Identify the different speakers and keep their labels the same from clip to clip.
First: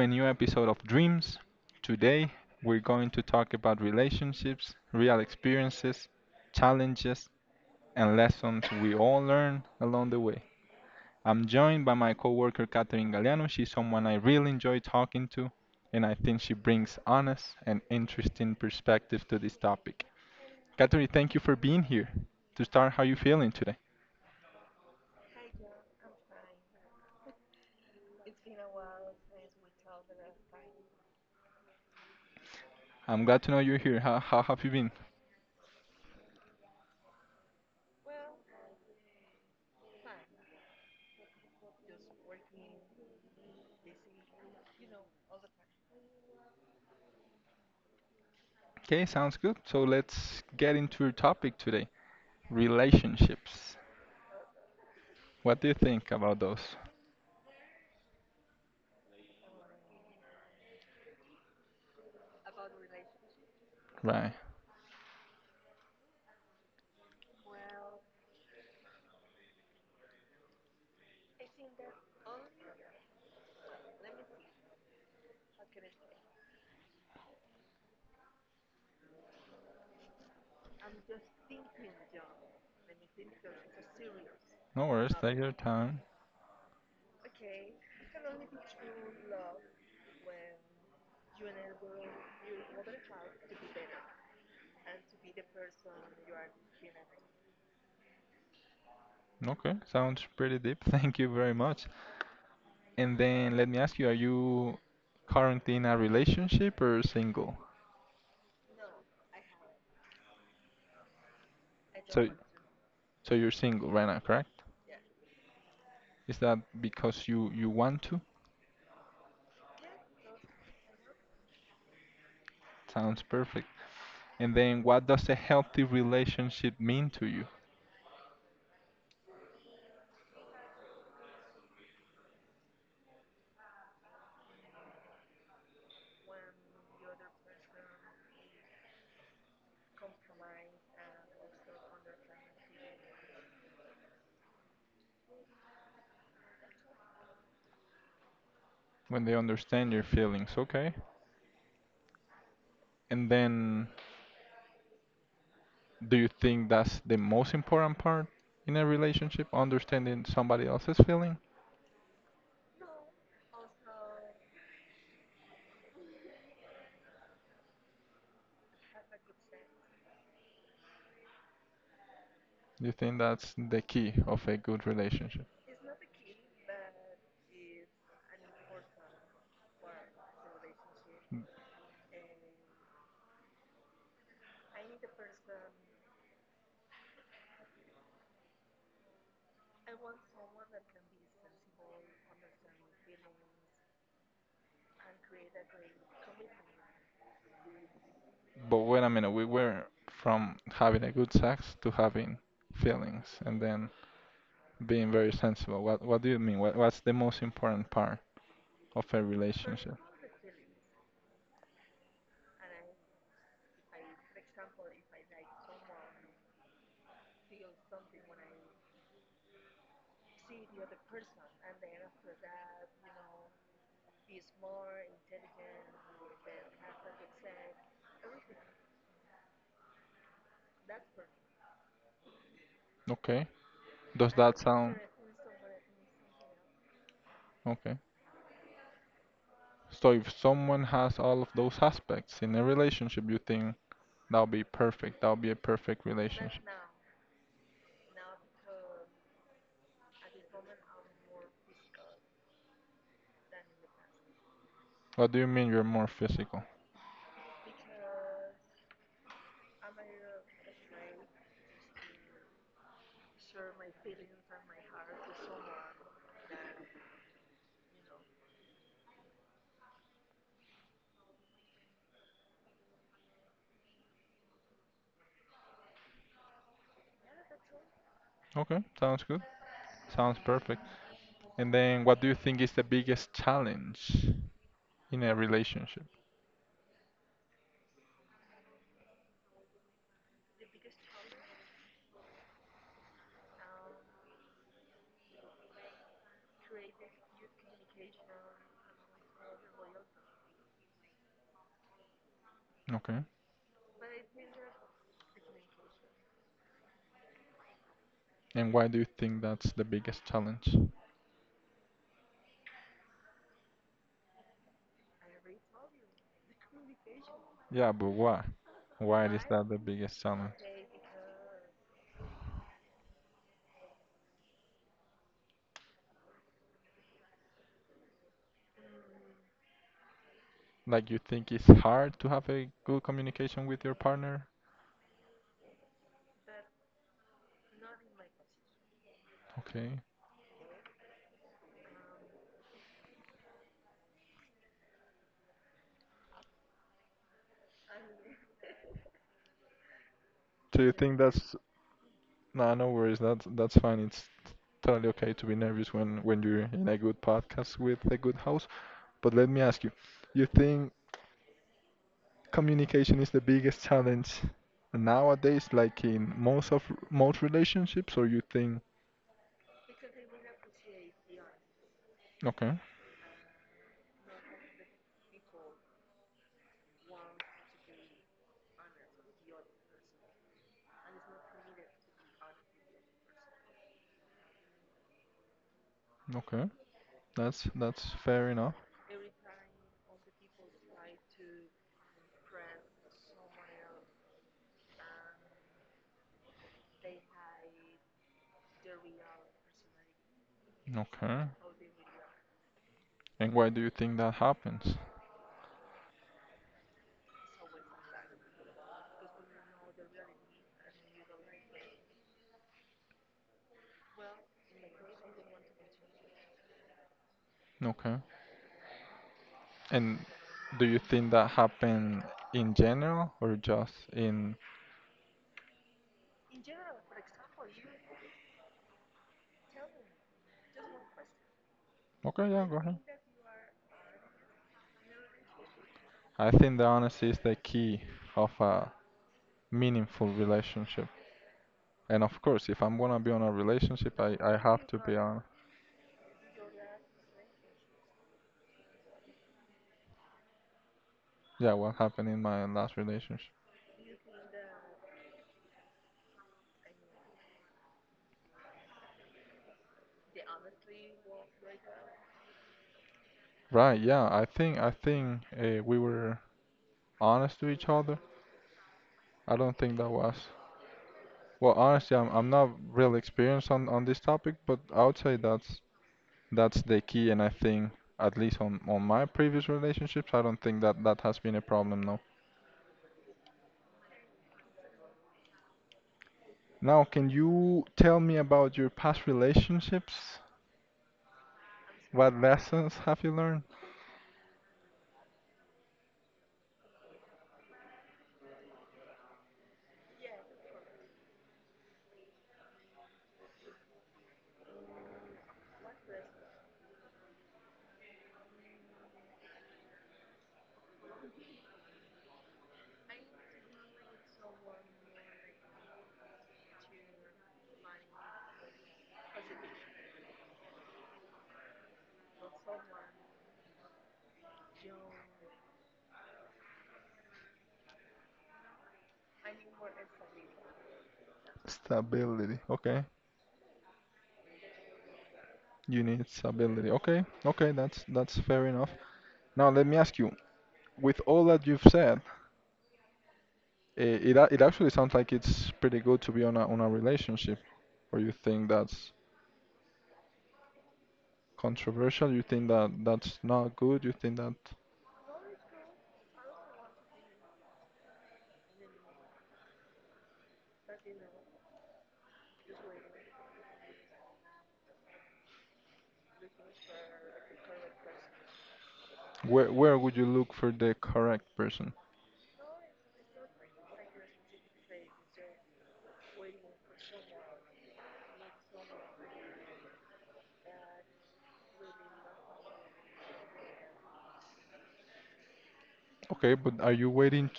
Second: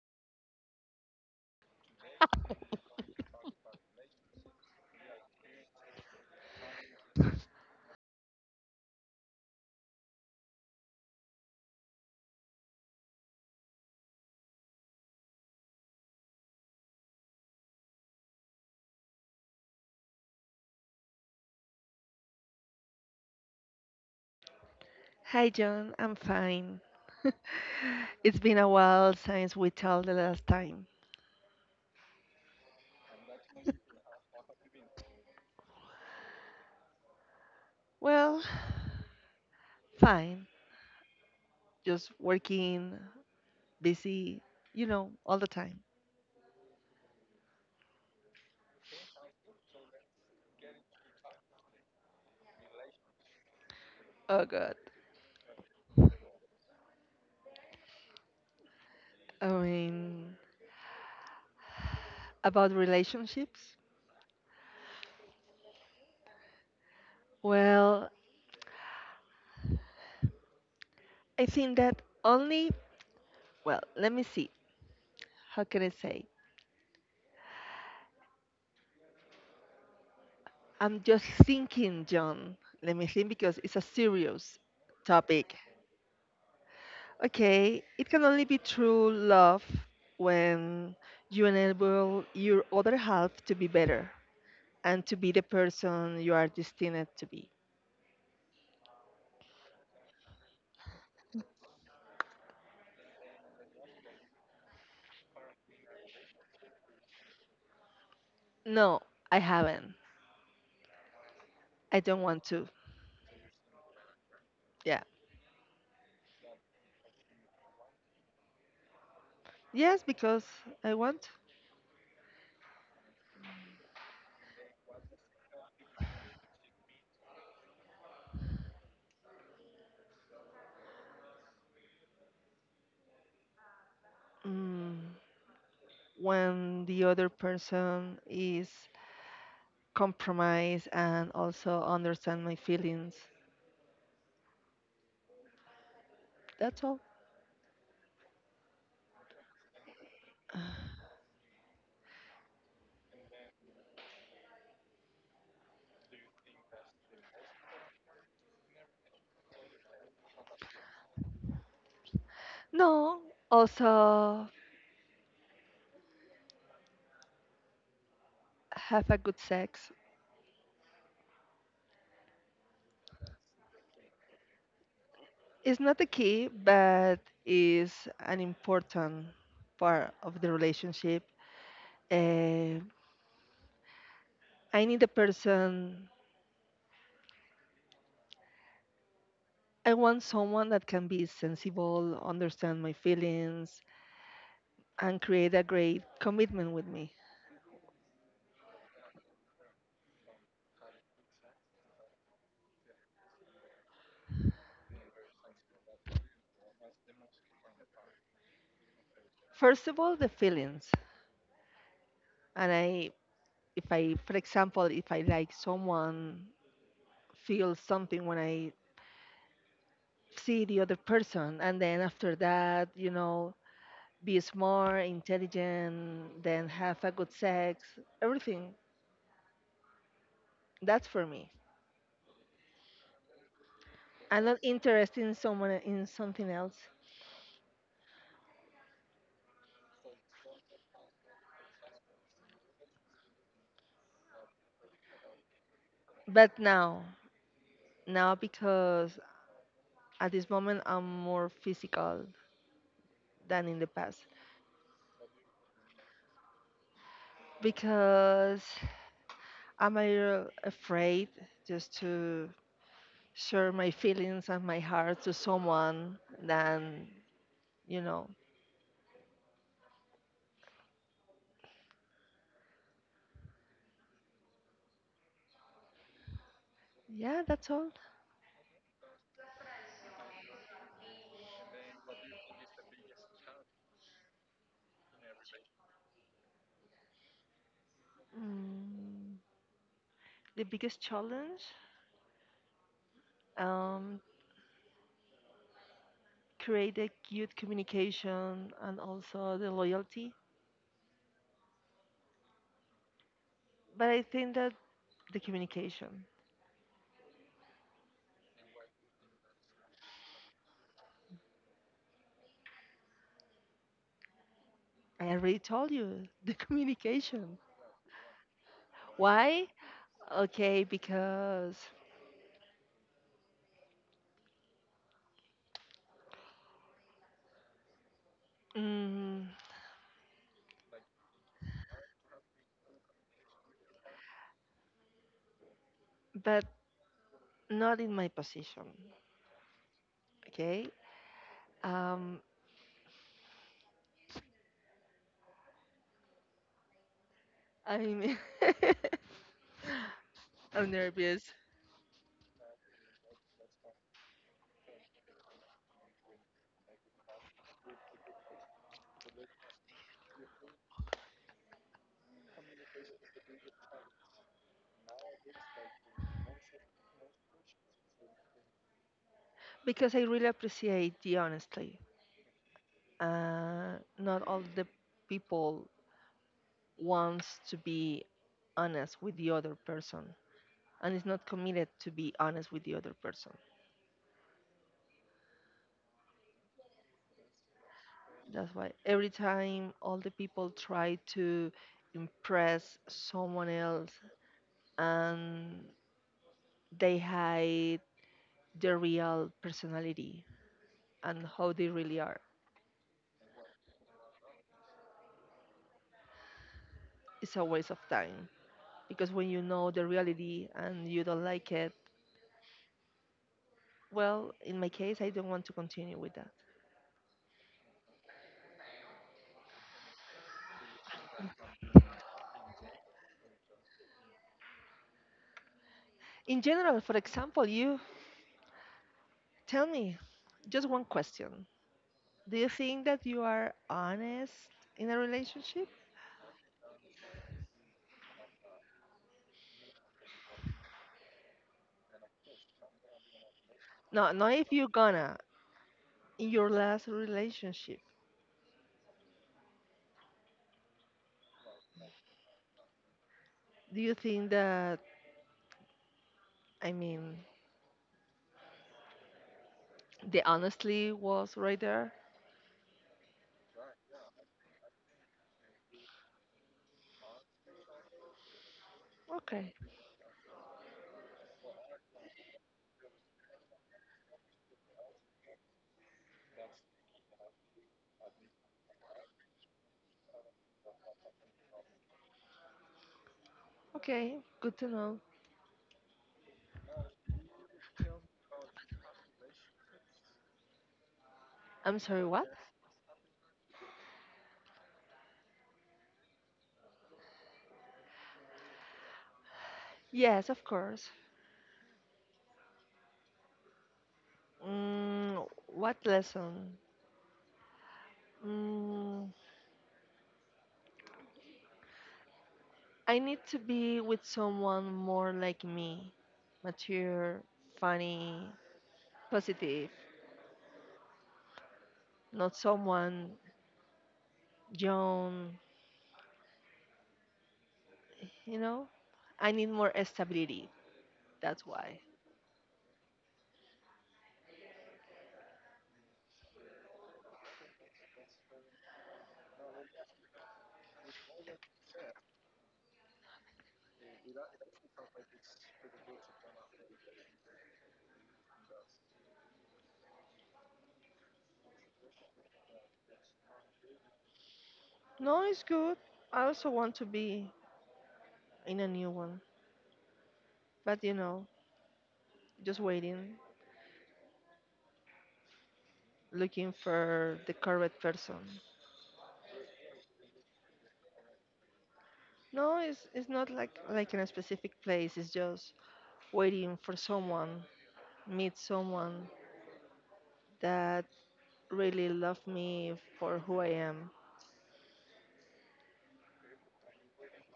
Speaker 1: a new episode of Dreams. Today, we're going to talk about relationships, real experiences, challenges, and lessons we all learn along the way. I'm joined by my coworker Catherine Galeano. She's someone I really enjoy talking to, and I think she brings honest and interesting perspective to this topic. Catherine, thank you for being here. To start, how you feeling today?
Speaker 2: Hi, John. I'm fine. It's been a while since we talked the last time.
Speaker 1: I'm glad to know you're here. How have you been?
Speaker 2: Well, fine. Just working, busy, you know, all the time.
Speaker 1: Okay, sounds good. So let's get into our topic today. Relationships.
Speaker 2: Oh, God.
Speaker 1: What do you think about those?
Speaker 2: I mean, about relationships?
Speaker 1: Right.
Speaker 2: Well, I think that only, well, let me see. How can I say? I'm just thinking, John. Let me think because it's a serious
Speaker 1: No worries. Take your
Speaker 2: topic.
Speaker 1: time.
Speaker 2: Okay, it can only be true love when you enable your other half to be better and to be the person you are destined to be.
Speaker 1: Okay. Sounds pretty deep. Thank you very much. And then let me ask you, are you currently in a relationship or single?
Speaker 2: No, I haven't. I don't
Speaker 1: So,
Speaker 2: want to.
Speaker 1: so, you're single right now, correct?
Speaker 2: Yeah.
Speaker 1: Is that because you want to?
Speaker 2: Yes, because I want.
Speaker 1: Sounds perfect. And then what does a healthy relationship mean to you?
Speaker 2: Mm, when the other person is compromised and also understand my feelings. That's all.
Speaker 1: When they understand your feelings, okay? And then, do you think that's the most important part in a relationship? Understanding somebody else's feeling?
Speaker 2: No, also have a good sex.
Speaker 1: Do you think that's the key of a good relationship?
Speaker 2: It's not the key, but is an important part of the relationship. Uh, I need a person. I want someone that can be sensible, understand my feelings, and create a great commitment with me.
Speaker 1: But wait a minute, we were from having a good sex to having feelings and then being very sensible. What do you mean? What's the most important part of a
Speaker 2: First
Speaker 1: relationship?
Speaker 2: of all, the feelings. And I, if I, for example, if I like someone, feel something when I see the other person, and then after that, you know, be smart, intelligent, then have a good sex, everything. That's for me.
Speaker 1: Okay. Does
Speaker 2: I'm
Speaker 1: that
Speaker 2: not
Speaker 1: sound
Speaker 2: interested in someone in something else.
Speaker 1: okay? So if someone has all of those aspects in a relationship, you think that'll be perfect. That'll be a perfect
Speaker 2: But
Speaker 1: relationship.
Speaker 2: now because at this moment I'm more physical than in the past,
Speaker 1: What do you mean you're more physical?
Speaker 2: because I'm a little afraid just to share my feelings and my heart to someone than you know. Yeah, that's all.
Speaker 1: Okay, sounds good. Sounds perfect. And then what do you think is the biggest challenge in a relationship?
Speaker 2: Mm, the biggest challenge. Um, Create a good communication and also the loyalty.
Speaker 1: Okay.
Speaker 2: But I think that the communication,
Speaker 1: And why do you think that's the biggest challenge?
Speaker 2: I already told you, the communication.
Speaker 1: Yeah, but why? Why is that
Speaker 2: Why?
Speaker 1: the biggest challenge?
Speaker 2: Okay, because, mm,
Speaker 1: Like you think it's hard to have a good communication with your partner?
Speaker 2: but not in my position.
Speaker 1: Okay.
Speaker 2: Okay. Um, I mean,
Speaker 1: So you
Speaker 2: I'm
Speaker 1: think that's
Speaker 2: nervous
Speaker 1: no, no worries. That's fine. It's totally okay to be nervous when you're in a good podcast with a good host. But let me ask you, you think communication is the biggest challenge nowadays like in most relationships, or you think.
Speaker 2: because I really appreciate the honesty.
Speaker 1: Okay.
Speaker 2: Not all the people wants to be honest with the other person, and is not committed to be honest with the other person.
Speaker 1: Okay, that's fair enough.
Speaker 2: That's why every time all the people try to impress someone else and they hide their real personality
Speaker 1: Okay.
Speaker 2: and how they really are,
Speaker 1: And why do you think that happens?
Speaker 2: it's a waste of time. Because when you know the reality and you don't like it, well, in my case, I don't want to continue with that.
Speaker 1: Okay. And do you think that happen in general or just in.
Speaker 2: In general, for example, you tell me just one question.
Speaker 1: Okay,
Speaker 2: Do
Speaker 1: yeah,
Speaker 2: you
Speaker 1: go ahead.
Speaker 2: think that you are honest in a relationship?
Speaker 1: I think the honesty is the key of a meaningful relationship, and of course, if I'm gonna be on a relationship,
Speaker 2: No,
Speaker 1: i
Speaker 2: not
Speaker 1: i
Speaker 2: if
Speaker 1: have
Speaker 2: you're
Speaker 1: to be
Speaker 2: gonna.
Speaker 1: honest.
Speaker 2: In your last relationship,
Speaker 1: Yeah, what happened in my last relationship?
Speaker 2: do you think that, I mean, the honestly was right there?
Speaker 1: Right, yeah, I think we were honest to each other. I
Speaker 2: Okay,
Speaker 1: don't think that was. Well, honestly, I'm not really experienced on this topic, but I would say that's the key, and I think at least on my previous relationships, I don't think that that has been a problem, no.
Speaker 2: okay, good to know.
Speaker 1: Now, can you tell me about your past relationships?
Speaker 2: I'm sorry,
Speaker 1: What
Speaker 2: what?
Speaker 1: lessons have you learned?
Speaker 2: Yes, of course. What lesson? Mm, I need to be with someone more like me, mature, funny, positive, not someone young, you know? I need more stability, that's why.
Speaker 1: Stability. Okay, you need stability. Okay, okay, that's fair enough. Now, let me ask you, with all that you've said, it actually sounds like it's pretty good to be on a relationship. Or you think that's controversial? You think that that's not good? You think that.
Speaker 2: No, it's good. I also want to be in a new one, but you know, just waiting, looking for the correct person.
Speaker 1: Where would you look for the correct person?
Speaker 2: No, it's not like in a specific place. It's just waiting for someone, meet someone that really love me for who I am.
Speaker 1: Okay, but are you waiting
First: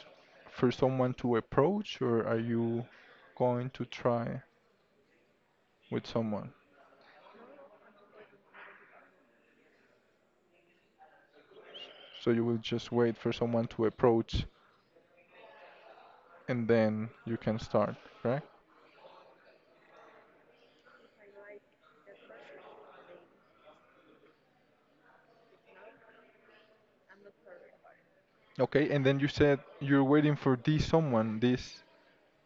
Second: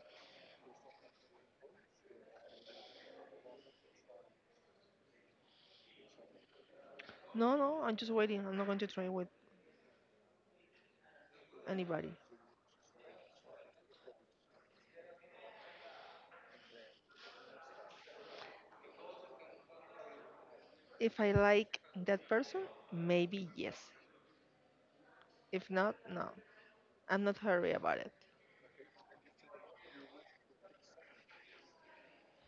Speaker 1: for someone to approach, or are you going to try with someone?
Speaker 2: No, no, I'm just waiting. I'm not going to try with anybody.
Speaker 1: So you will just wait for someone to approach, and then you can start, correct?
Speaker 2: If I like that person, maybe yes. If not, no. I'm not hurry about it.
Speaker 1: Okay, and then you said you're waiting for this someone, this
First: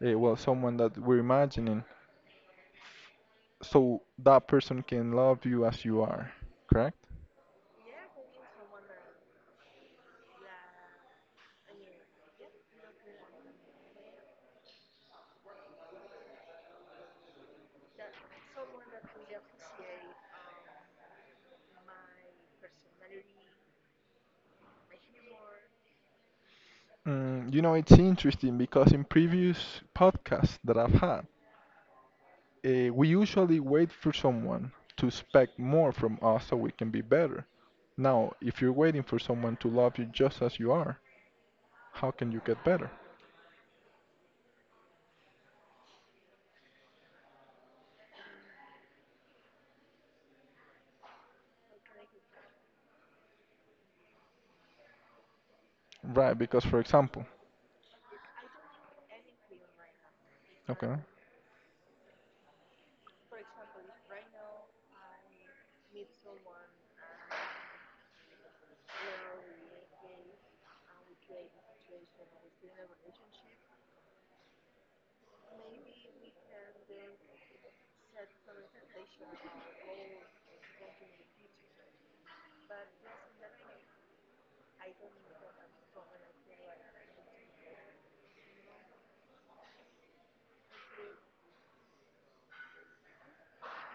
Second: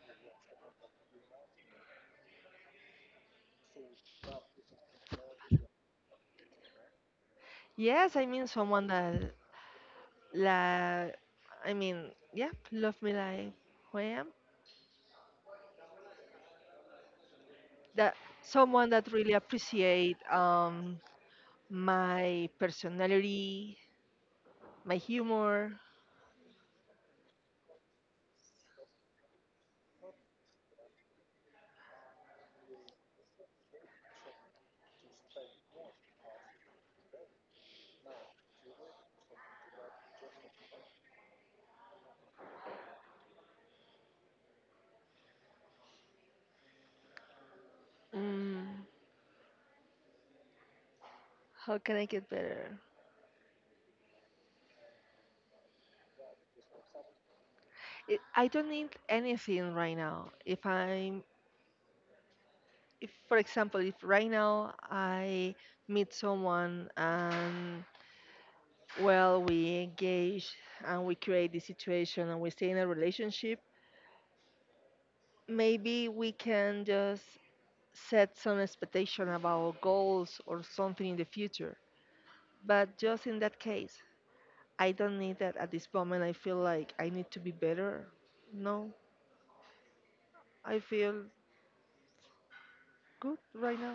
Speaker 1: well, someone that we're imagining so that person can love you as you are, correct?
Speaker 2: Yes, I mean someone that like, I mean, yeah, love me like who I am. That someone that really appreciate my personality, my humor.
Speaker 1: It's interesting because in previous podcasts that I've had, we usually wait for someone to expect more from us so we can be better. Now, if you're waiting for someone to love you just as you are, how can you get better?
Speaker 2: Mm, how can I get better?
Speaker 1: Right, because for example,
Speaker 2: I don't need anything right now.
Speaker 1: okay.
Speaker 2: If for example, if right now I meet someone and well we engage and we create the situation and we stay in a relationship, maybe we can just set some expectation about goals or something in the future. But just in that case, I don't need that at this moment. I feel like I need to be better. No, I feel good right now.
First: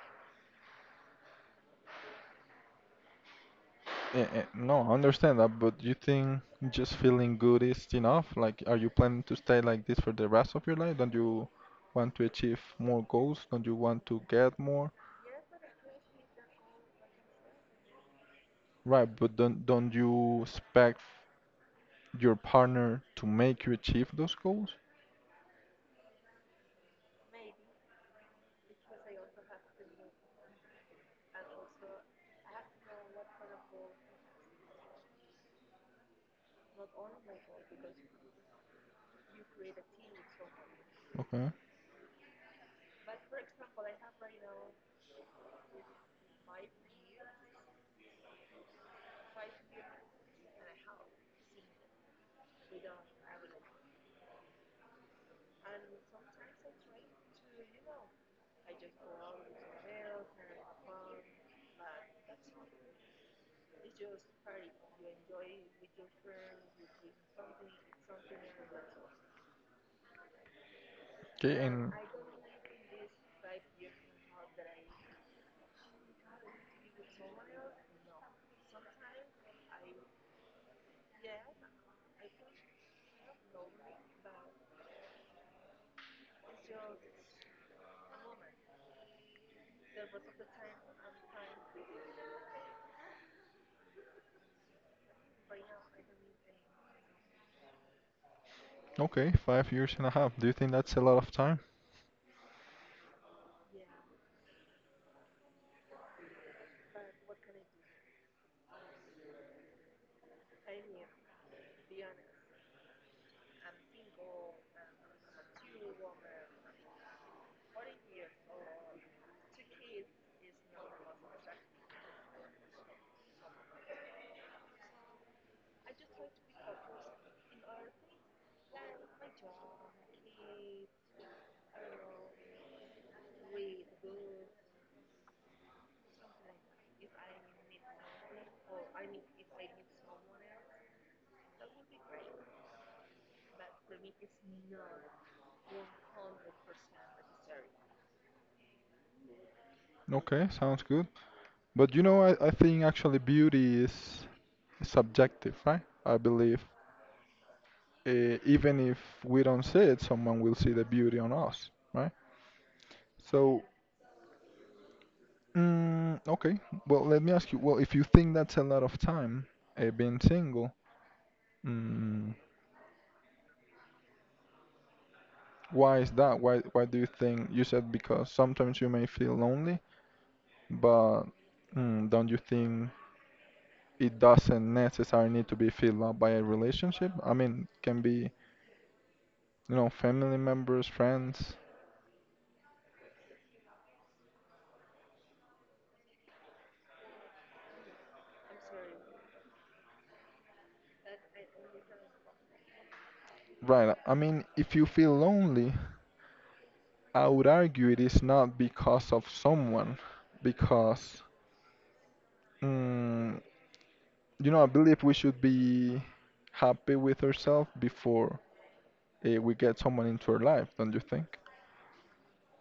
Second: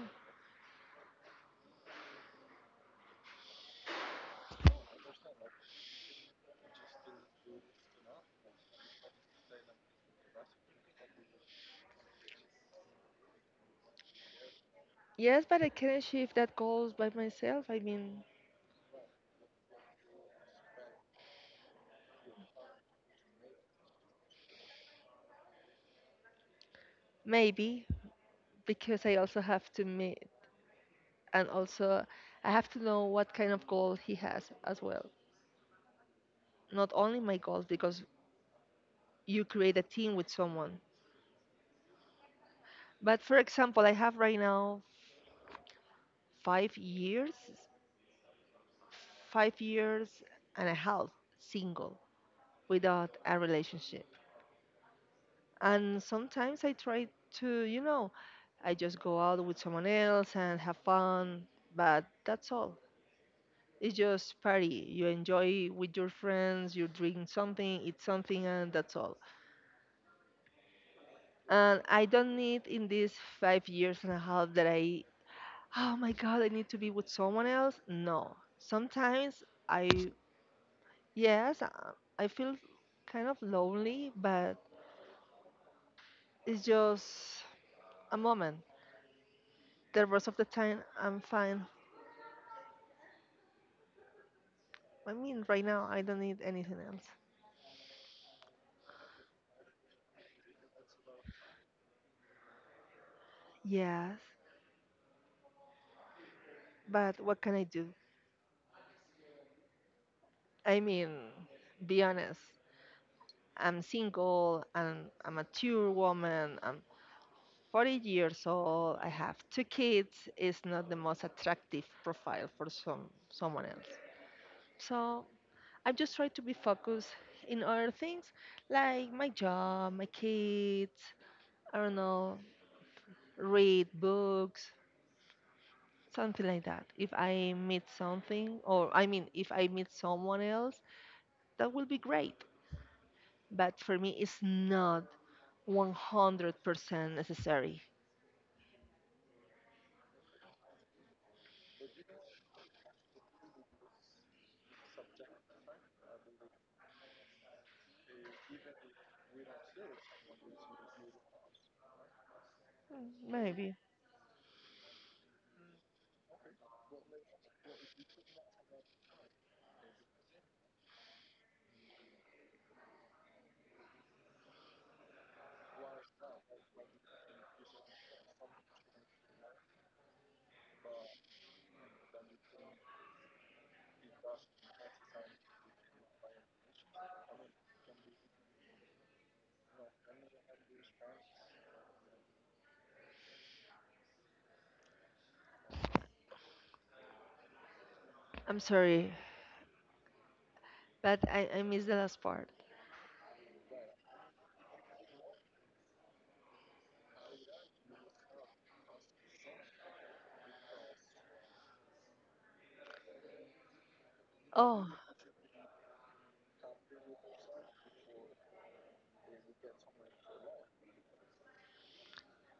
Speaker 1: No, I understand that, but you think just feeling good is enough? Like, are you planning to stay like this for the rest of your life? Don't you want to achieve more goals? Don't you want to get more?
Speaker 2: Yes, but I can achieve that goals by myself. I mean,
Speaker 1: Right, but don't you expect your partner to make you achieve those goals?
Speaker 2: maybe because I also have to meet and also I have to know what kind of goal he has as well. Not only my goals because you create a team with someone.
Speaker 1: Okay.
Speaker 2: But for example, I have right now five years 5 years and a half single without a relationship. And sometimes I try to, you know, I just go out with someone else and have fun, but that's all. It's just party. You enjoy with your friends, you drink something, eat something, and that's all.
Speaker 1: Okay,
Speaker 2: And
Speaker 1: and
Speaker 2: I don't need in these 5 years and a half that I, oh my God, I need to be with someone else. No. Sometimes I, yes, I feel kind of lonely, but it's just a moment. The rest of the time, I'm fine. I mean, right now, I don't need anything else.
Speaker 1: okay, 5 years and a half. Do you think that's a lot of time?
Speaker 2: Yes, but what can I do? I mean, be honest. I'm single and a mature woman. I'm 40 years old. I have two kids. It's not the most attractive profile for someone else. So I just try to be focused in other things like my job, my kids, I don't know, read books, something like that. If I meet something, or I mean, if I meet someone else, that will be great. But for me, it's not 100% necessary.
Speaker 1: Okay, sounds good. But you know, I think actually beauty is subjective, right? I believe, even if we don't see it, someone will see the beauty on us, right? So,
Speaker 2: Maybe.
Speaker 1: okay. Well, let me ask you. Well, if you think that's a lot of time, being single, mm, why is that? Why do you think you said because sometimes you may feel lonely, but don't you think it doesn't necessarily need to be filled up by a relationship? I mean, can be, family members, friends.
Speaker 2: I'm sorry, but I missed the last part.
Speaker 1: Right. I mean, if you feel lonely, I would argue it is not because of someone, because, mm, I
Speaker 2: Oh,
Speaker 1: believe we should be happy with ourselves before, we get someone into our life, don't you think?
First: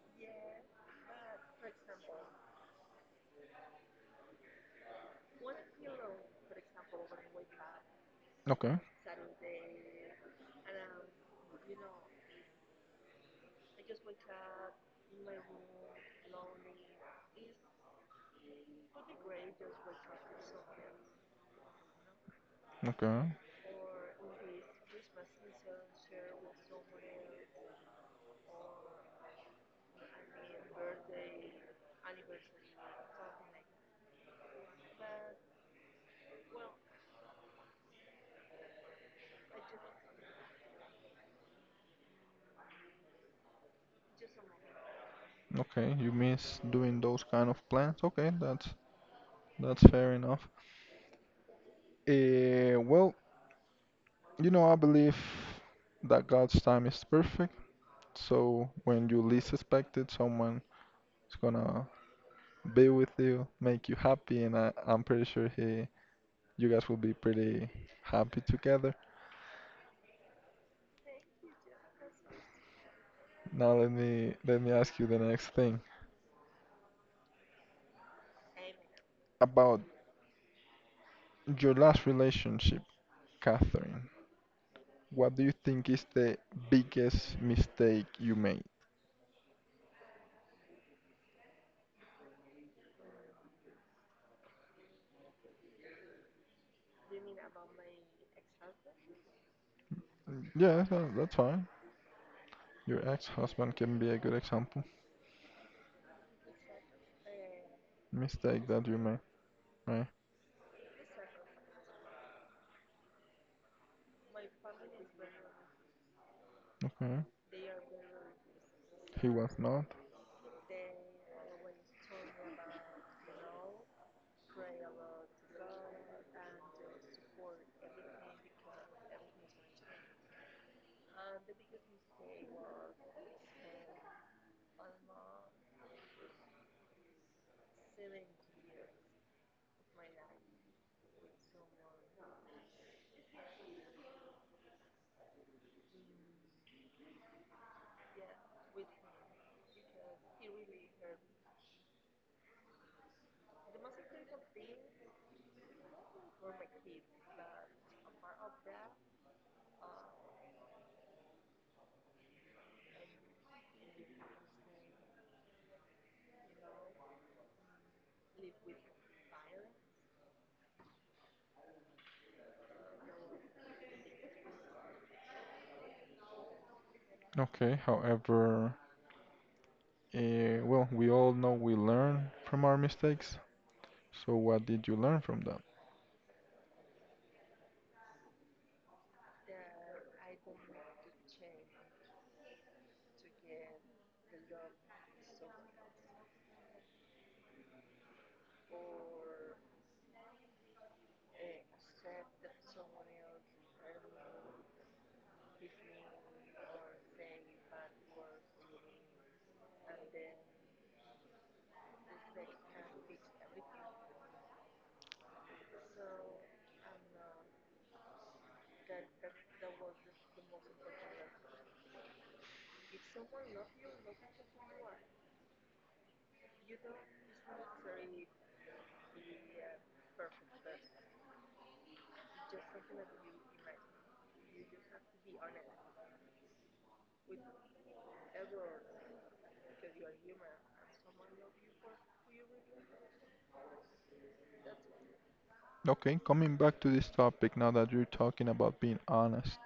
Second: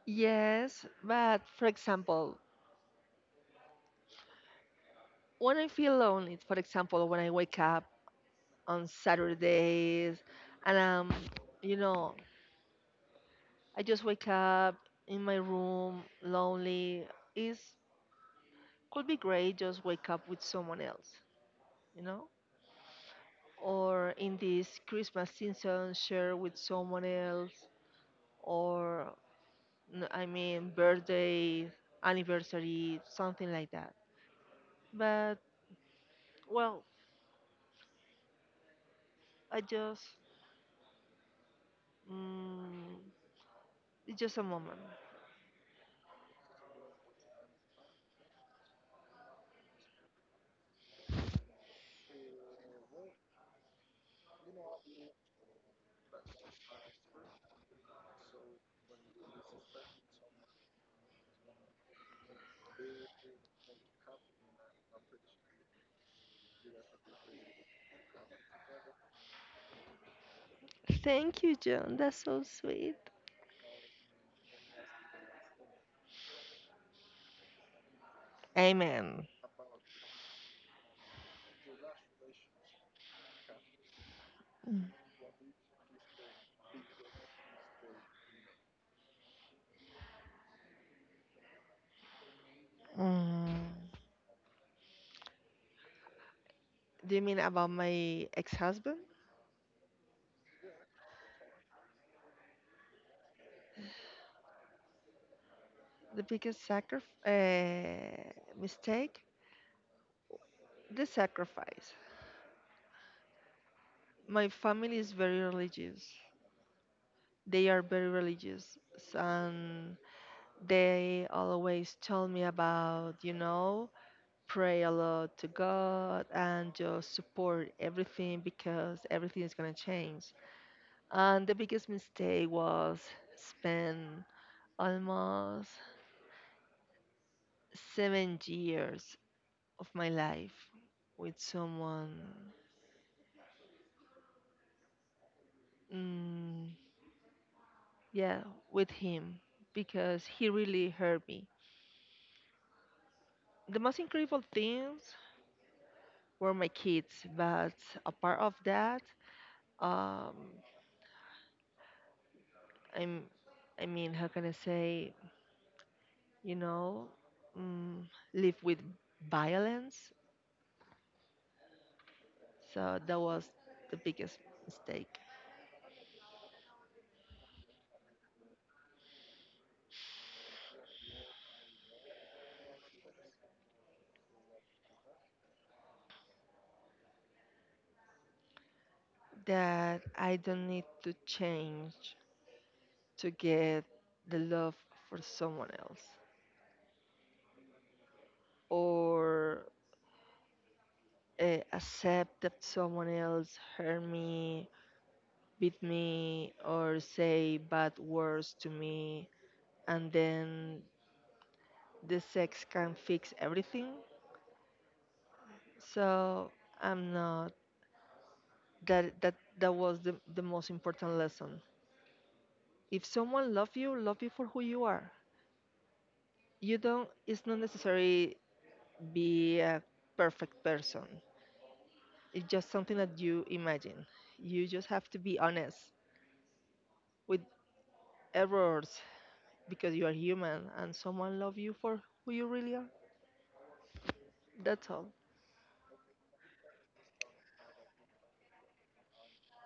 Speaker 2: yes, but for example, when I feel lonely, for example, when I wake up
Speaker 1: Okay,
Speaker 2: on Saturdays and you know, I just wake up in my room lonely, is could be great just wake up with someone else, you know?
Speaker 1: okay,
Speaker 2: Or in this Christmas season, share with someone else, or I mean, birthday, anniversary, something like that. But, well, I just, mm, it's just a moment.
Speaker 1: okay. You miss doing those kind of plans. Okay, that's fair enough. Well, I believe that God's time is perfect. So when you least expect it, someone is gonna be with you, make you happy, and I'm pretty sure you guys will be pretty happy together.
Speaker 2: Thank you, John. That's so sweet.
Speaker 1: Now let me ask you the next thing
Speaker 2: Amen.
Speaker 1: about your last relationship, Catherine. What do you think is the biggest mistake you made?
Speaker 2: Mm, do you mean about my ex-husband?
Speaker 1: Yeah, that's fine. Your ex-husband can be a good example.
Speaker 2: The biggest
Speaker 1: Mistake that you made,
Speaker 2: mistake?
Speaker 1: right?
Speaker 2: The sacrifice. My family is very religious.
Speaker 1: Okay.
Speaker 2: They are very religious,
Speaker 1: He was not.
Speaker 2: and they always tell me about, you know, pray a lot to God and just support everything because everything is gonna change. And the biggest mistake was spend almost 7 years of my life with someone. Mm, yeah, with him, because he really hurt me, the most incredible things were my kids, but a part of that, um, I'm, I mean, how can I say, you know, mm, live with violence. So that was the biggest mistake,
Speaker 1: Okay. However, well, we all know we learn from our mistakes. So, what did you learn from that?
Speaker 2: that I don't need to change to get the love for someone else or accept that someone else hurt me, beat me, or say bad words to me, and then the sex can fix everything. So I'm not that that was the most important lesson. If someone love you for who you are. You don't, it's not necessary be a perfect person. It's just something that you imagine. You just have to be honest with errors, because you are human and someone love you for who you really are. That's all.
Speaker 1: Okay, coming back to this topic now that you're talking about being honest,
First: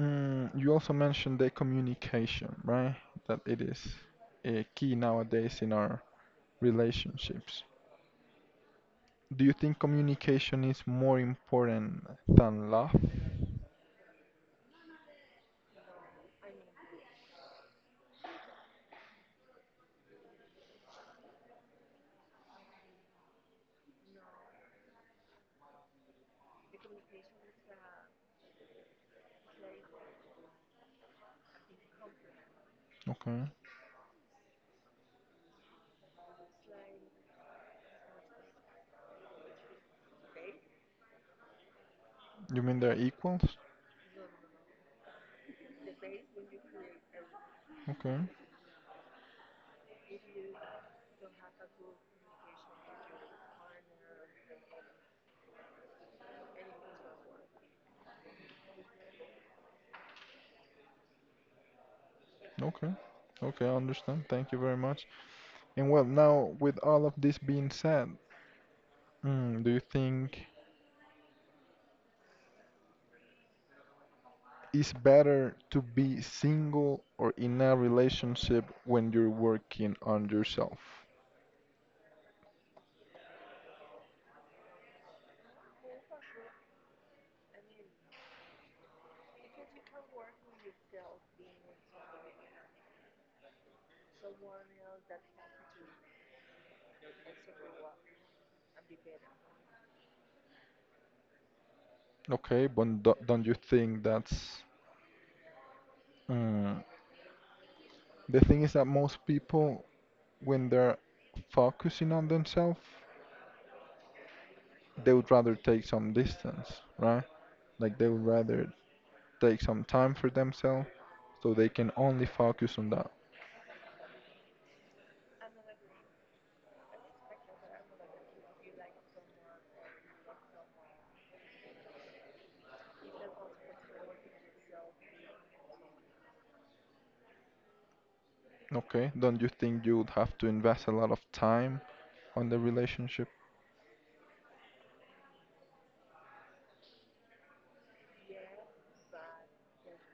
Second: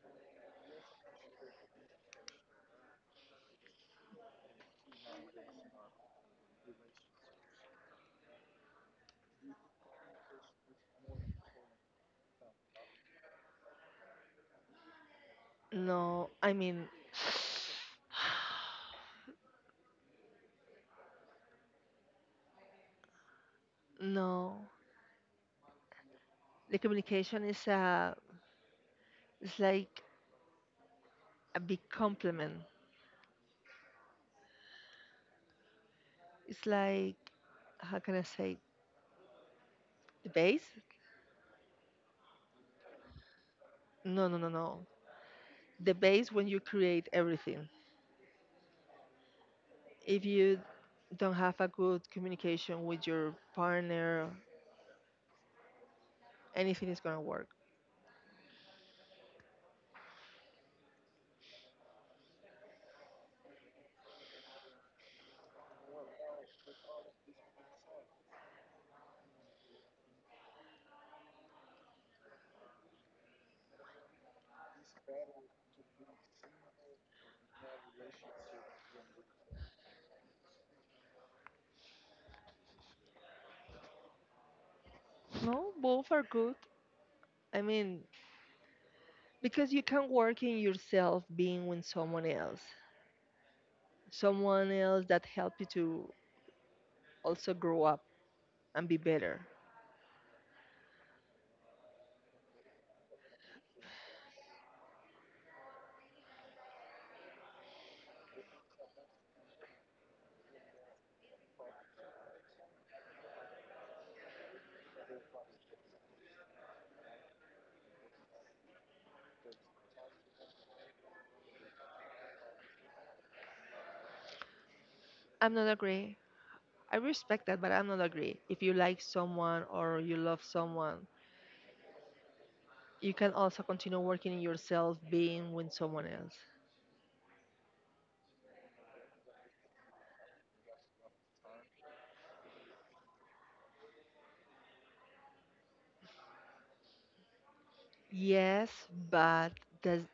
Speaker 1: you also mentioned the communication, right? That it is a key nowadays in our relationships. Do you think communication is more important than love?
Speaker 2: No, I mean, no. The communication is a, it's like a big compliment.
Speaker 1: Okay.
Speaker 2: It's like, how can I say, the base?
Speaker 1: You mean they're equals?
Speaker 2: No, no, no, no. The base when you create everything.
Speaker 1: Okay.
Speaker 2: If you don't have a good communication with your partner, anything is gonna work.
Speaker 1: Okay. Okay, I understand. Thank you very much. And well, now with all of this being said, do you think it's better to be single or in a relationship when you're working on yourself.
Speaker 2: No, both are good. I mean, because you can work in yourself being with someone else that help you to also grow up and be better.
Speaker 1: Okay, but don't you think that's, mm, the thing is that most people, when they're focusing on themselves, they would rather take some distance, right? Like they would rather take some time for themselves so they can only focus on that.
Speaker 2: I'm not agree. I respect that, but I'm not agree. If you like someone or you love someone, you can also continue working in yourself, being with someone else.
Speaker 1: Okay, don't you think you would have to invest a lot of time on the relationship?
Speaker 2: Yes, but that's,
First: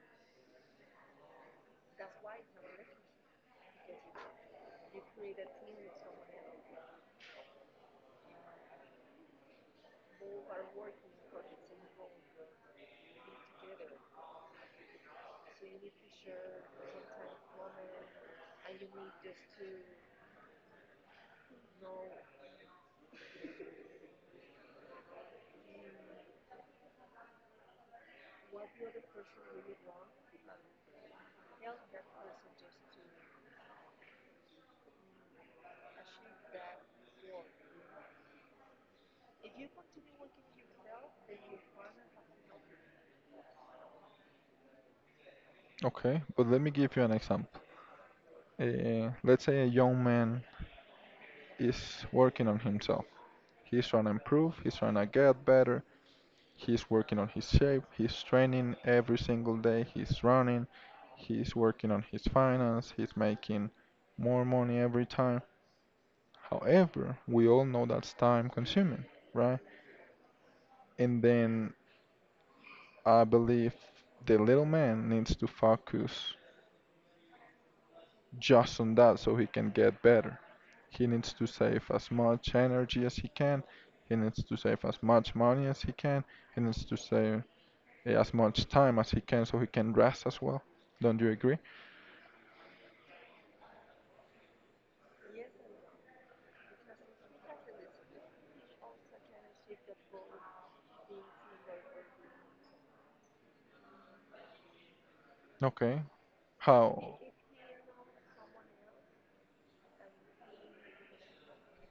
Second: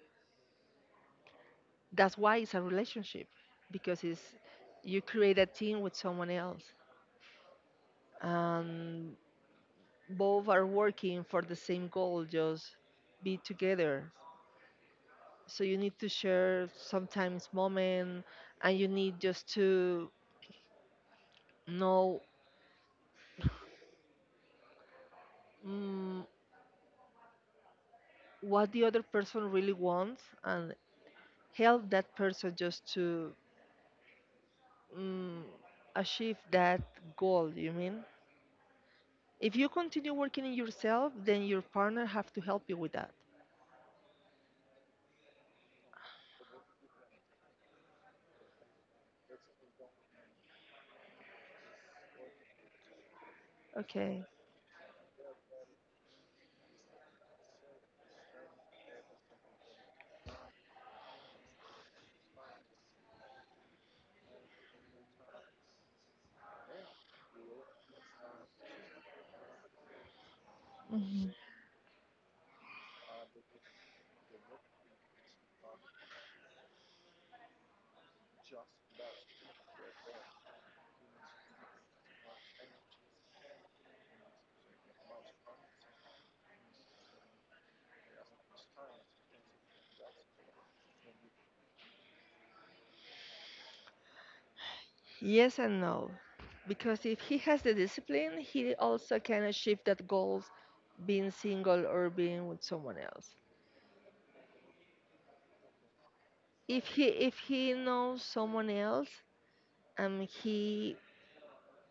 Speaker 2: that's why it's a relationship, because it's you create a team with someone else, and both are working for the same goal, just be together. So you need to share sometimes moment, and you need just to know. Mm, what the other person really wants, and help that person just to mm, achieve that goal, you mean. If you continue working in yourself then your partner have to help you with that.
Speaker 1: Okay, but let me give you an example. Let's say a young man is working on himself. He's trying to
Speaker 2: Okay.
Speaker 1: improve, he's trying to get better, he's working on his shape, he's training every single day, he's running, he's working on his finance, he's making more money every time. However, we all know that's time consuming, right? And
Speaker 2: Hmm,
Speaker 1: then I believe the little man needs to focus just on that so he can get better. He needs to save as much energy as he can. He needs to save as much money as he can. He needs to save, as much time as he can so he can rest as well. Don't you agree?
Speaker 2: yes and no, because if he has the discipline he also can achieve that goals, being single or being with someone else.
Speaker 1: Okay.
Speaker 2: if he
Speaker 1: How?
Speaker 2: if he knows someone else and he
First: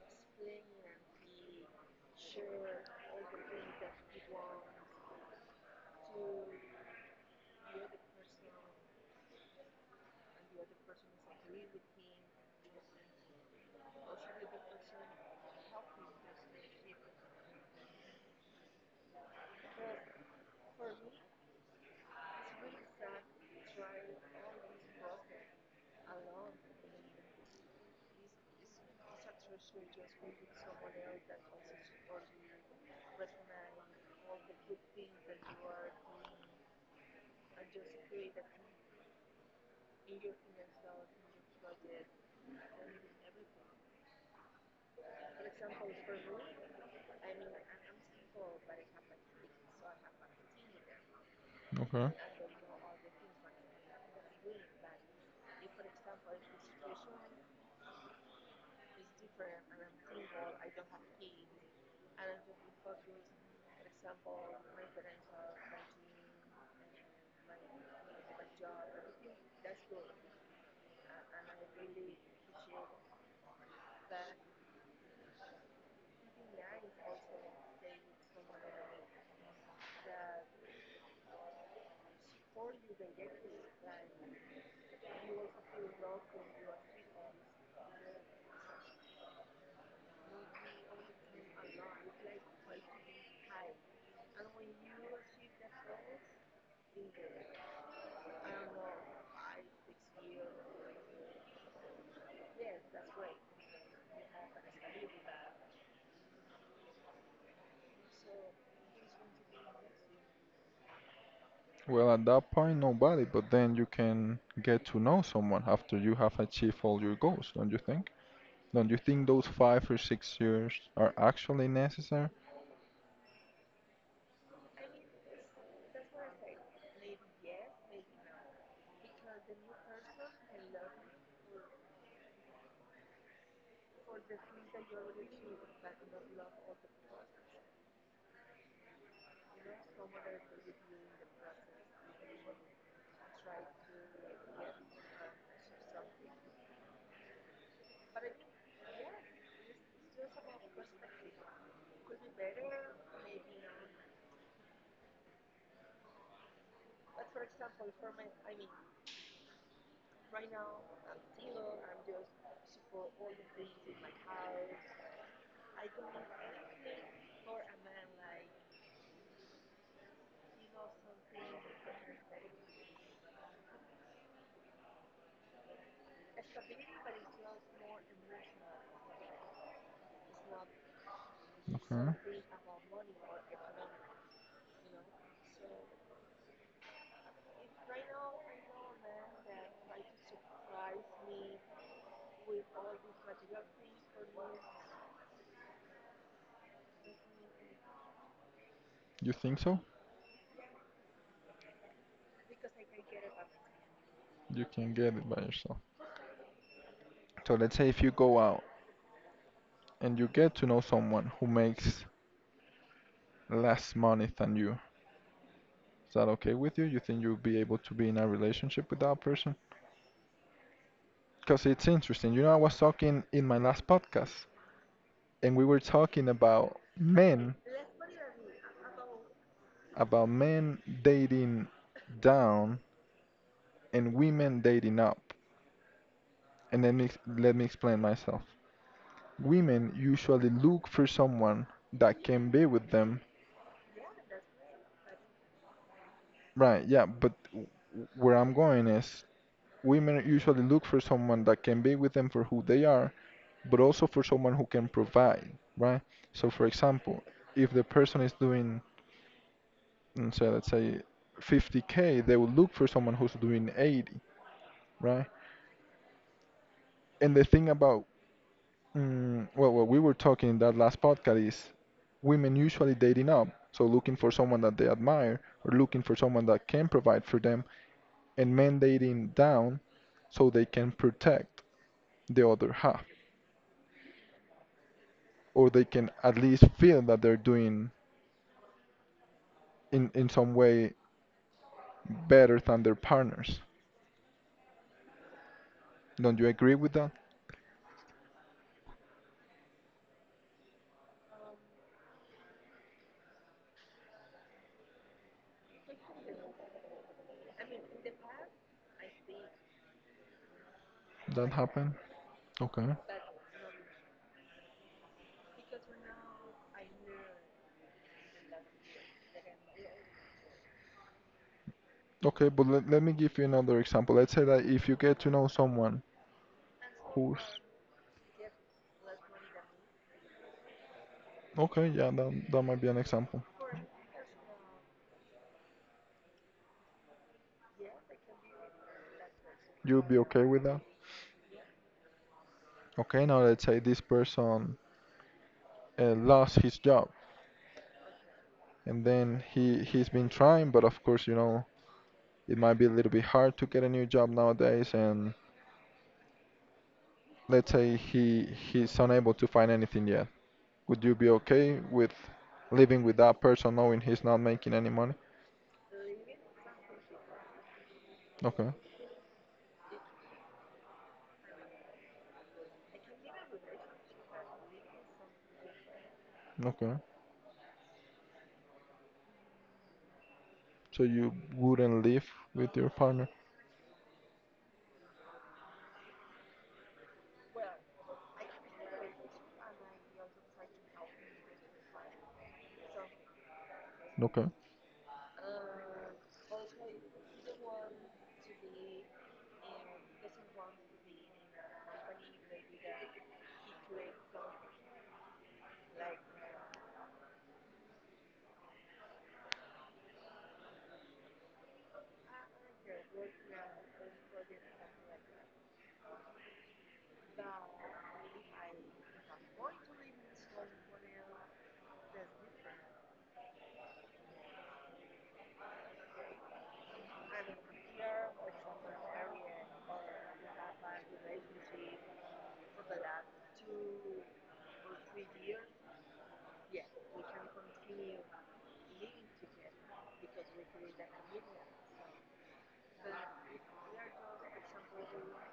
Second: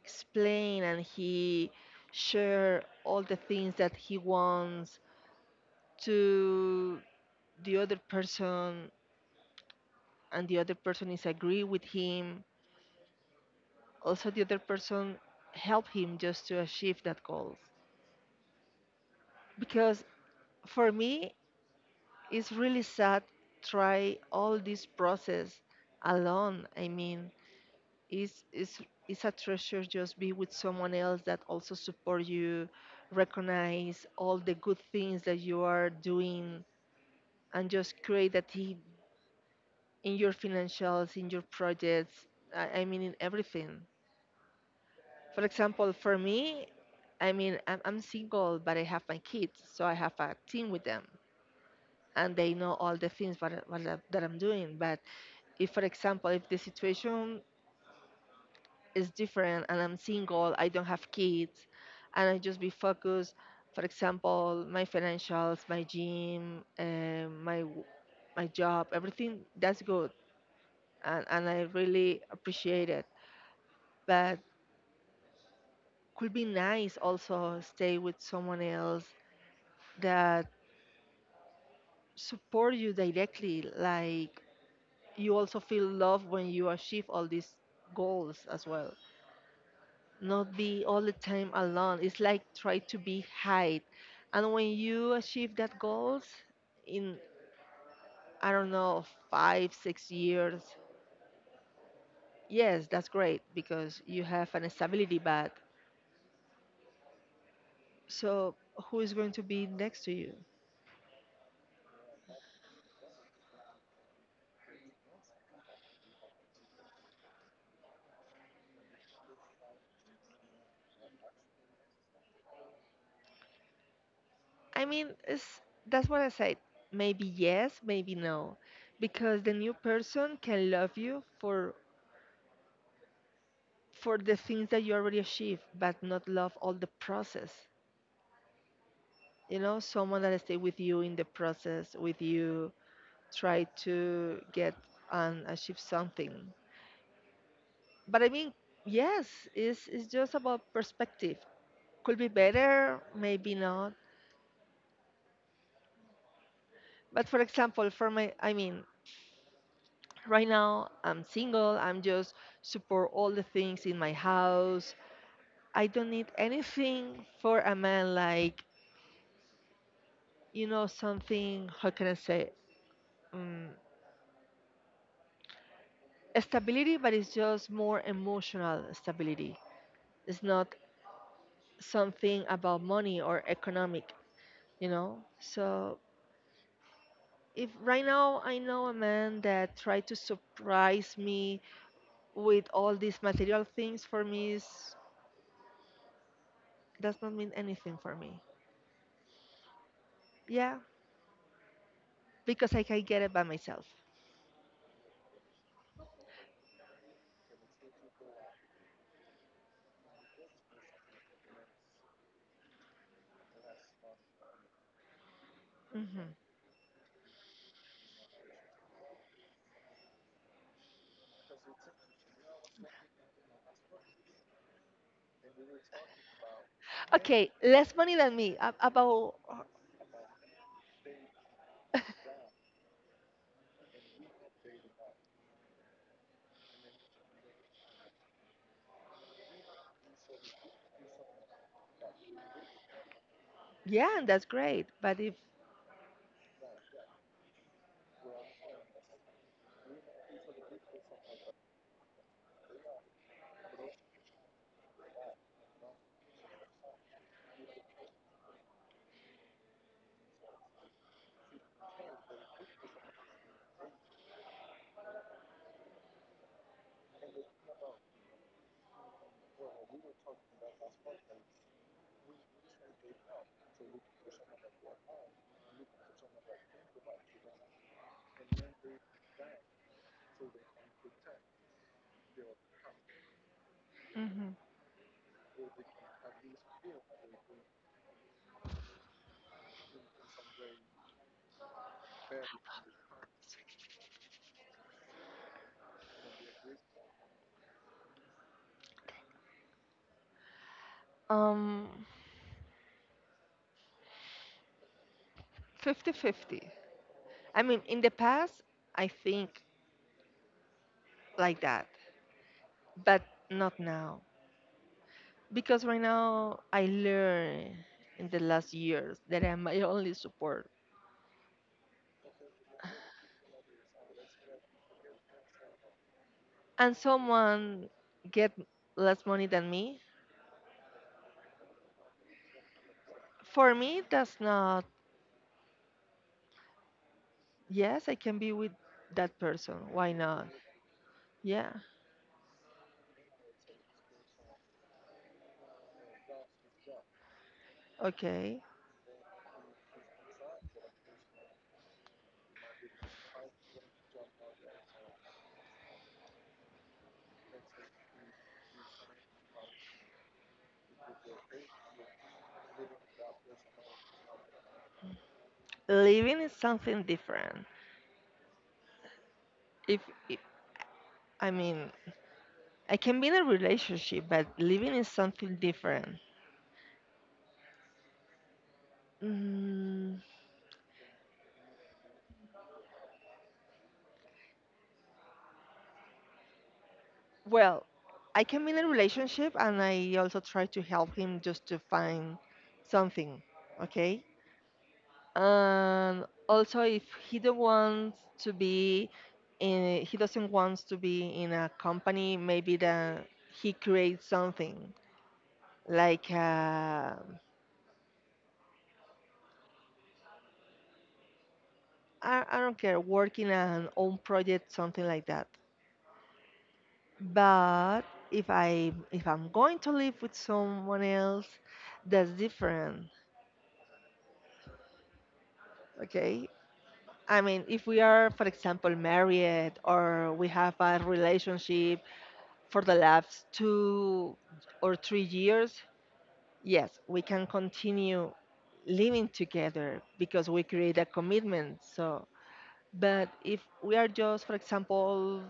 Speaker 2: explain and he share all the things that he wants to the other person, and the other person is agree with him, also the other person help him just to achieve that goal. Because for me it's really sad try all this process alone. I mean it's, it's, it's a treasure just be with someone else that also support you, recognize all the good things that you are doing, and just create that team in your financials, in your projects, I mean in everything. For example, for me, I mean, I'm single, but I have my kids, so I have a team with them,
Speaker 1: Okay.
Speaker 2: and they know all the things what, that I'm doing. But if, for example, if the situation is different and I'm single, I don't have kids, and I just be focused, for example, my financials, my gym, my job, everything that's good, and I really appreciate it. But could be nice also stay with someone else that support you directly, like, you also feel love when you achieve all these goals as well. Not be all the time alone. It's like try to be high, and when you achieve that goals in I don't know 5 6 years, yes, that's great because you have an stability. But so, who is going to be next to you?
Speaker 1: Well, at that point, nobody, but then you can get to know someone after you have achieved all your goals, don't you think? Don't you think those 5 or 6 years are actually necessary?
Speaker 2: i mean it's, that's what I said. Maybe yes, maybe no. Because the new person can love you for the things that you already achieved, but not love all the process. You know, someone that stay with you in the process, with you, try to get and achieve something. But I mean, yes, it's just about perspective. Could be better, maybe not. But for example, for my, I mean, right now I'm single. I'm just support all the things in my house. I don't need anything for a man, like, something. How can I say? um, Stability, but it's just more emotional stability. It's not
Speaker 1: Okay.
Speaker 2: something about money or economic, So if right now I know a man that tried to surprise me with all these material things, for me is, does not mean anything for me.
Speaker 1: You think so?
Speaker 2: Yeah, because I can get it by myself.
Speaker 1: You can get it by yourself. So let's say if you go out and you get to know someone who makes less money than you. Is that
Speaker 2: Hmm.
Speaker 1: okay with you? You think you'll be able to be in a relationship with that person? Because it's interesting. You know, I was talking in my last podcast, and we were talking about
Speaker 2: Okay,
Speaker 1: men,
Speaker 2: less money than me. About.
Speaker 1: about men dating down and women dating up. And then, let me explain myself. Women usually look for someone that can be with them.
Speaker 2: Yeah, and that's great. But if
Speaker 1: Right, yeah, but where I'm going is women usually look for someone that can be with them for who they are, but also for someone who can provide, right? So, for example, if the person is doing, so let's say, 50K, they will look for someone who's doing 80, right? And the thing about, well, what we were talking in that last podcast is women usually dating up, so looking for someone that they admire or looking for someone that can provide for them, and men dating down so they can protect the other half, or they can at least feel that they're doing in some way better than their partners. Don't you agree with that?
Speaker 2: um 50 fifty, I mean, in the past, I think
Speaker 1: That
Speaker 2: like that,
Speaker 1: happened? Okay.
Speaker 2: but not now. Because right now, I learned in the last years that I'm my only support.
Speaker 1: Okay, but let me give you another example. Let's say that if you get to know someone
Speaker 2: And
Speaker 1: who's.
Speaker 2: someone get less money than me,
Speaker 1: Okay, yeah, that might be an example.
Speaker 2: for me, that's not, yes, I can be with that person.
Speaker 1: You'll
Speaker 2: Why
Speaker 1: be okay
Speaker 2: not?
Speaker 1: with that?
Speaker 2: Yeah,
Speaker 1: Okay, now let's say this person, lost his job,
Speaker 2: okay.
Speaker 1: and then he's been trying, but of course, it might be a little bit hard to get a new job nowadays, and let's say he's unable to find anything yet. Would you be okay with living with that person knowing he's not making any money?
Speaker 2: Living is something different.
Speaker 1: Okay,
Speaker 2: If, if I mean, I can be in a relationship, but living is something different.
Speaker 1: okay.
Speaker 2: Mm.
Speaker 1: So you wouldn't live with your partner?
Speaker 2: Well, I came in a relationship and I also tried to help him just to find something, okay?
Speaker 1: Okay,
Speaker 2: And also if he don't want to be he doesn't want to be in a company, maybe that he creates something like I don't care, working an own project, something like that. But if I'm going to live with someone else, that's different. Okay, I mean, if we are, for example, married or we have a relationship for the last 2 or 3 years, yes, we can continue living together because we create a commitment. So, but if we are just, for example,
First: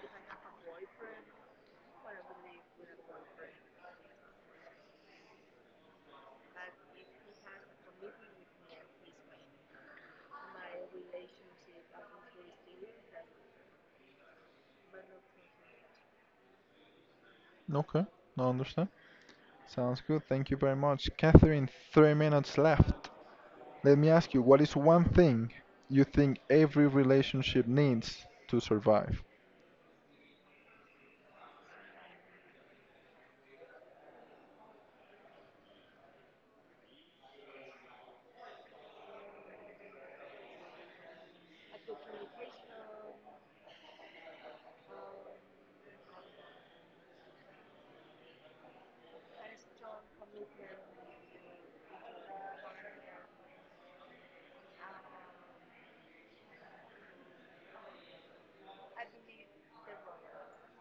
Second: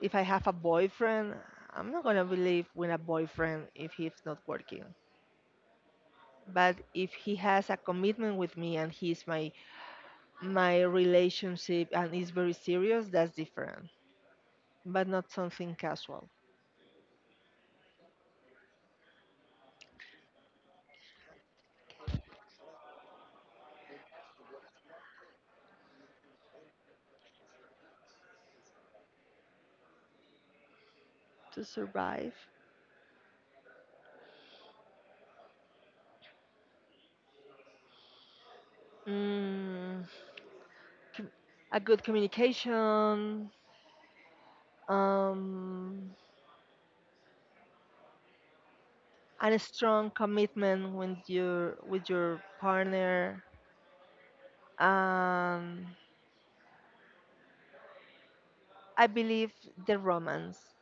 Speaker 2: if I have a boyfriend, I'm not gonna be live with a boyfriend if he's not working. But if he has a commitment with me and he's my relationship and is very serious, that's different. But not something casual.
Speaker 1: okay. I understand. Sounds good. Thank you very much. Catherine, 3 minutes left. Let me ask you, what is one thing you think every relationship needs to survive?
Speaker 2: To survive? Mm, com- a good communication, um, and a strong commitment with your partner. Um, I believe the romance.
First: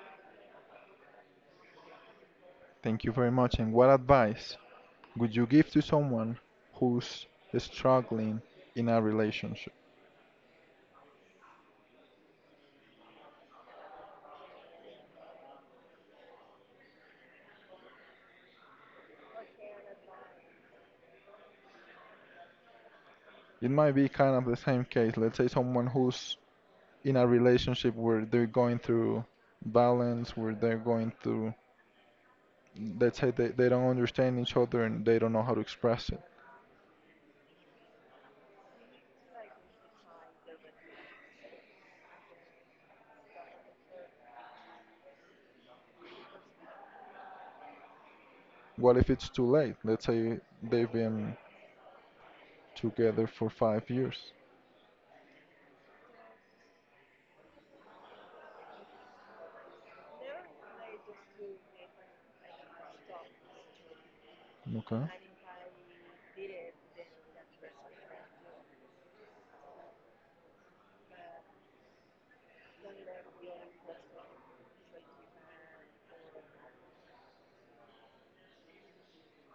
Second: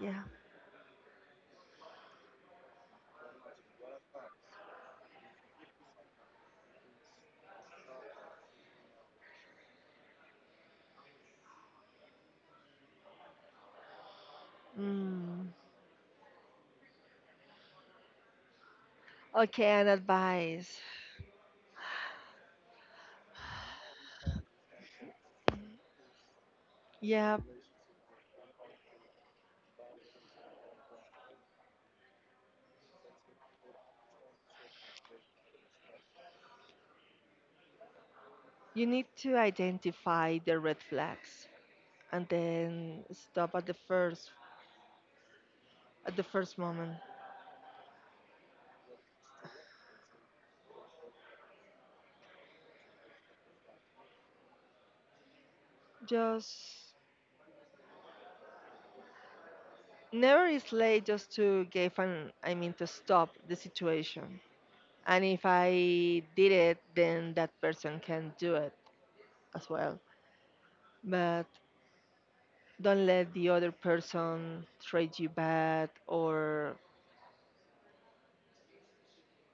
Speaker 2: Yeah.
Speaker 1: Thank you very much. And what advice would you give to someone who's struggling in a relationship?
Speaker 2: Mm. Okay, and advice.
Speaker 1: It might be kind of the same case. Let's say someone who's in a
Speaker 2: Yeah,
Speaker 1: relationship where they're going through violence, where they're going through, let's say they don't understand each other and they don't know how to express it.
Speaker 2: you need to identify the red flags and then stop at the first moment.
Speaker 1: What if it's too late? Let's say they've been together for 5 years.
Speaker 2: Just, never is late, just to give an, to stop the situation.
Speaker 1: Okay.
Speaker 2: And if I did it, then that person can do it as well. But don't let the other person treat you bad or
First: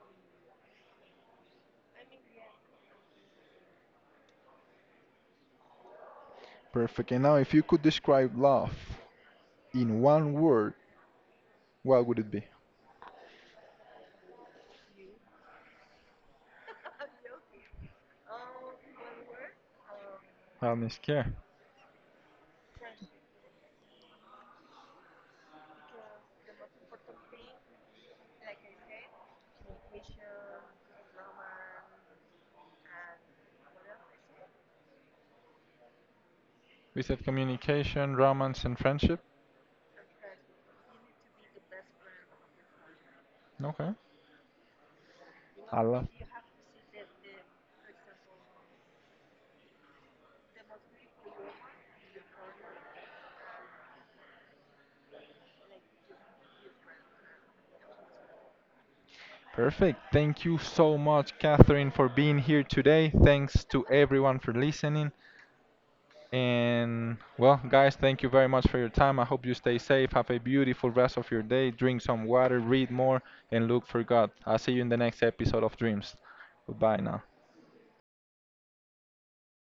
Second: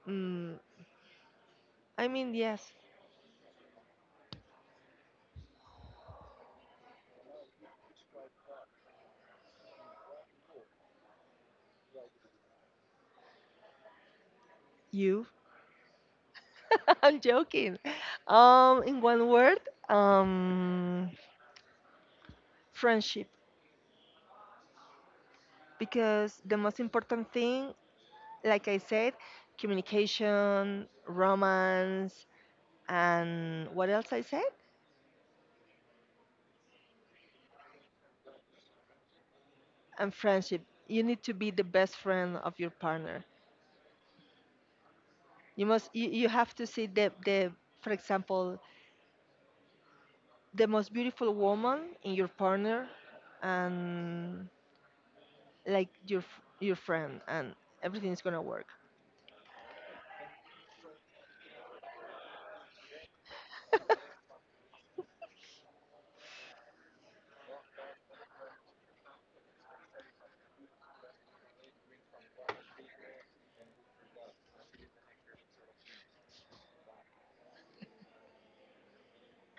Speaker 2: mm, I mean, yes.
Speaker 1: Perfect. And now, if you could describe love in one word, what would it be?
Speaker 2: You. I'm joking. In one word.
Speaker 1: It's
Speaker 2: um
Speaker 1: care.
Speaker 2: Friendship. Because the most important thing, like I said, communication, romance. And what else I said?
Speaker 1: We said communication, romance, and friendship.
Speaker 2: And friendship. You need to be the best friend of your partner.
Speaker 1: Okay. I love.
Speaker 2: You have to see the, for example, the most beautiful woman in your partner, and like your your friend, and everything is going to work.
Speaker 1: Perfect. Thank you so much, Catherine, for being here today. Thanks to everyone for listening. And well, guys, thank you very much for your time. I hope you stay safe. Have a beautiful rest of your day. Drink some water, read more, and look for God. I'll see you in the next episode of Dreams. Goodbye now.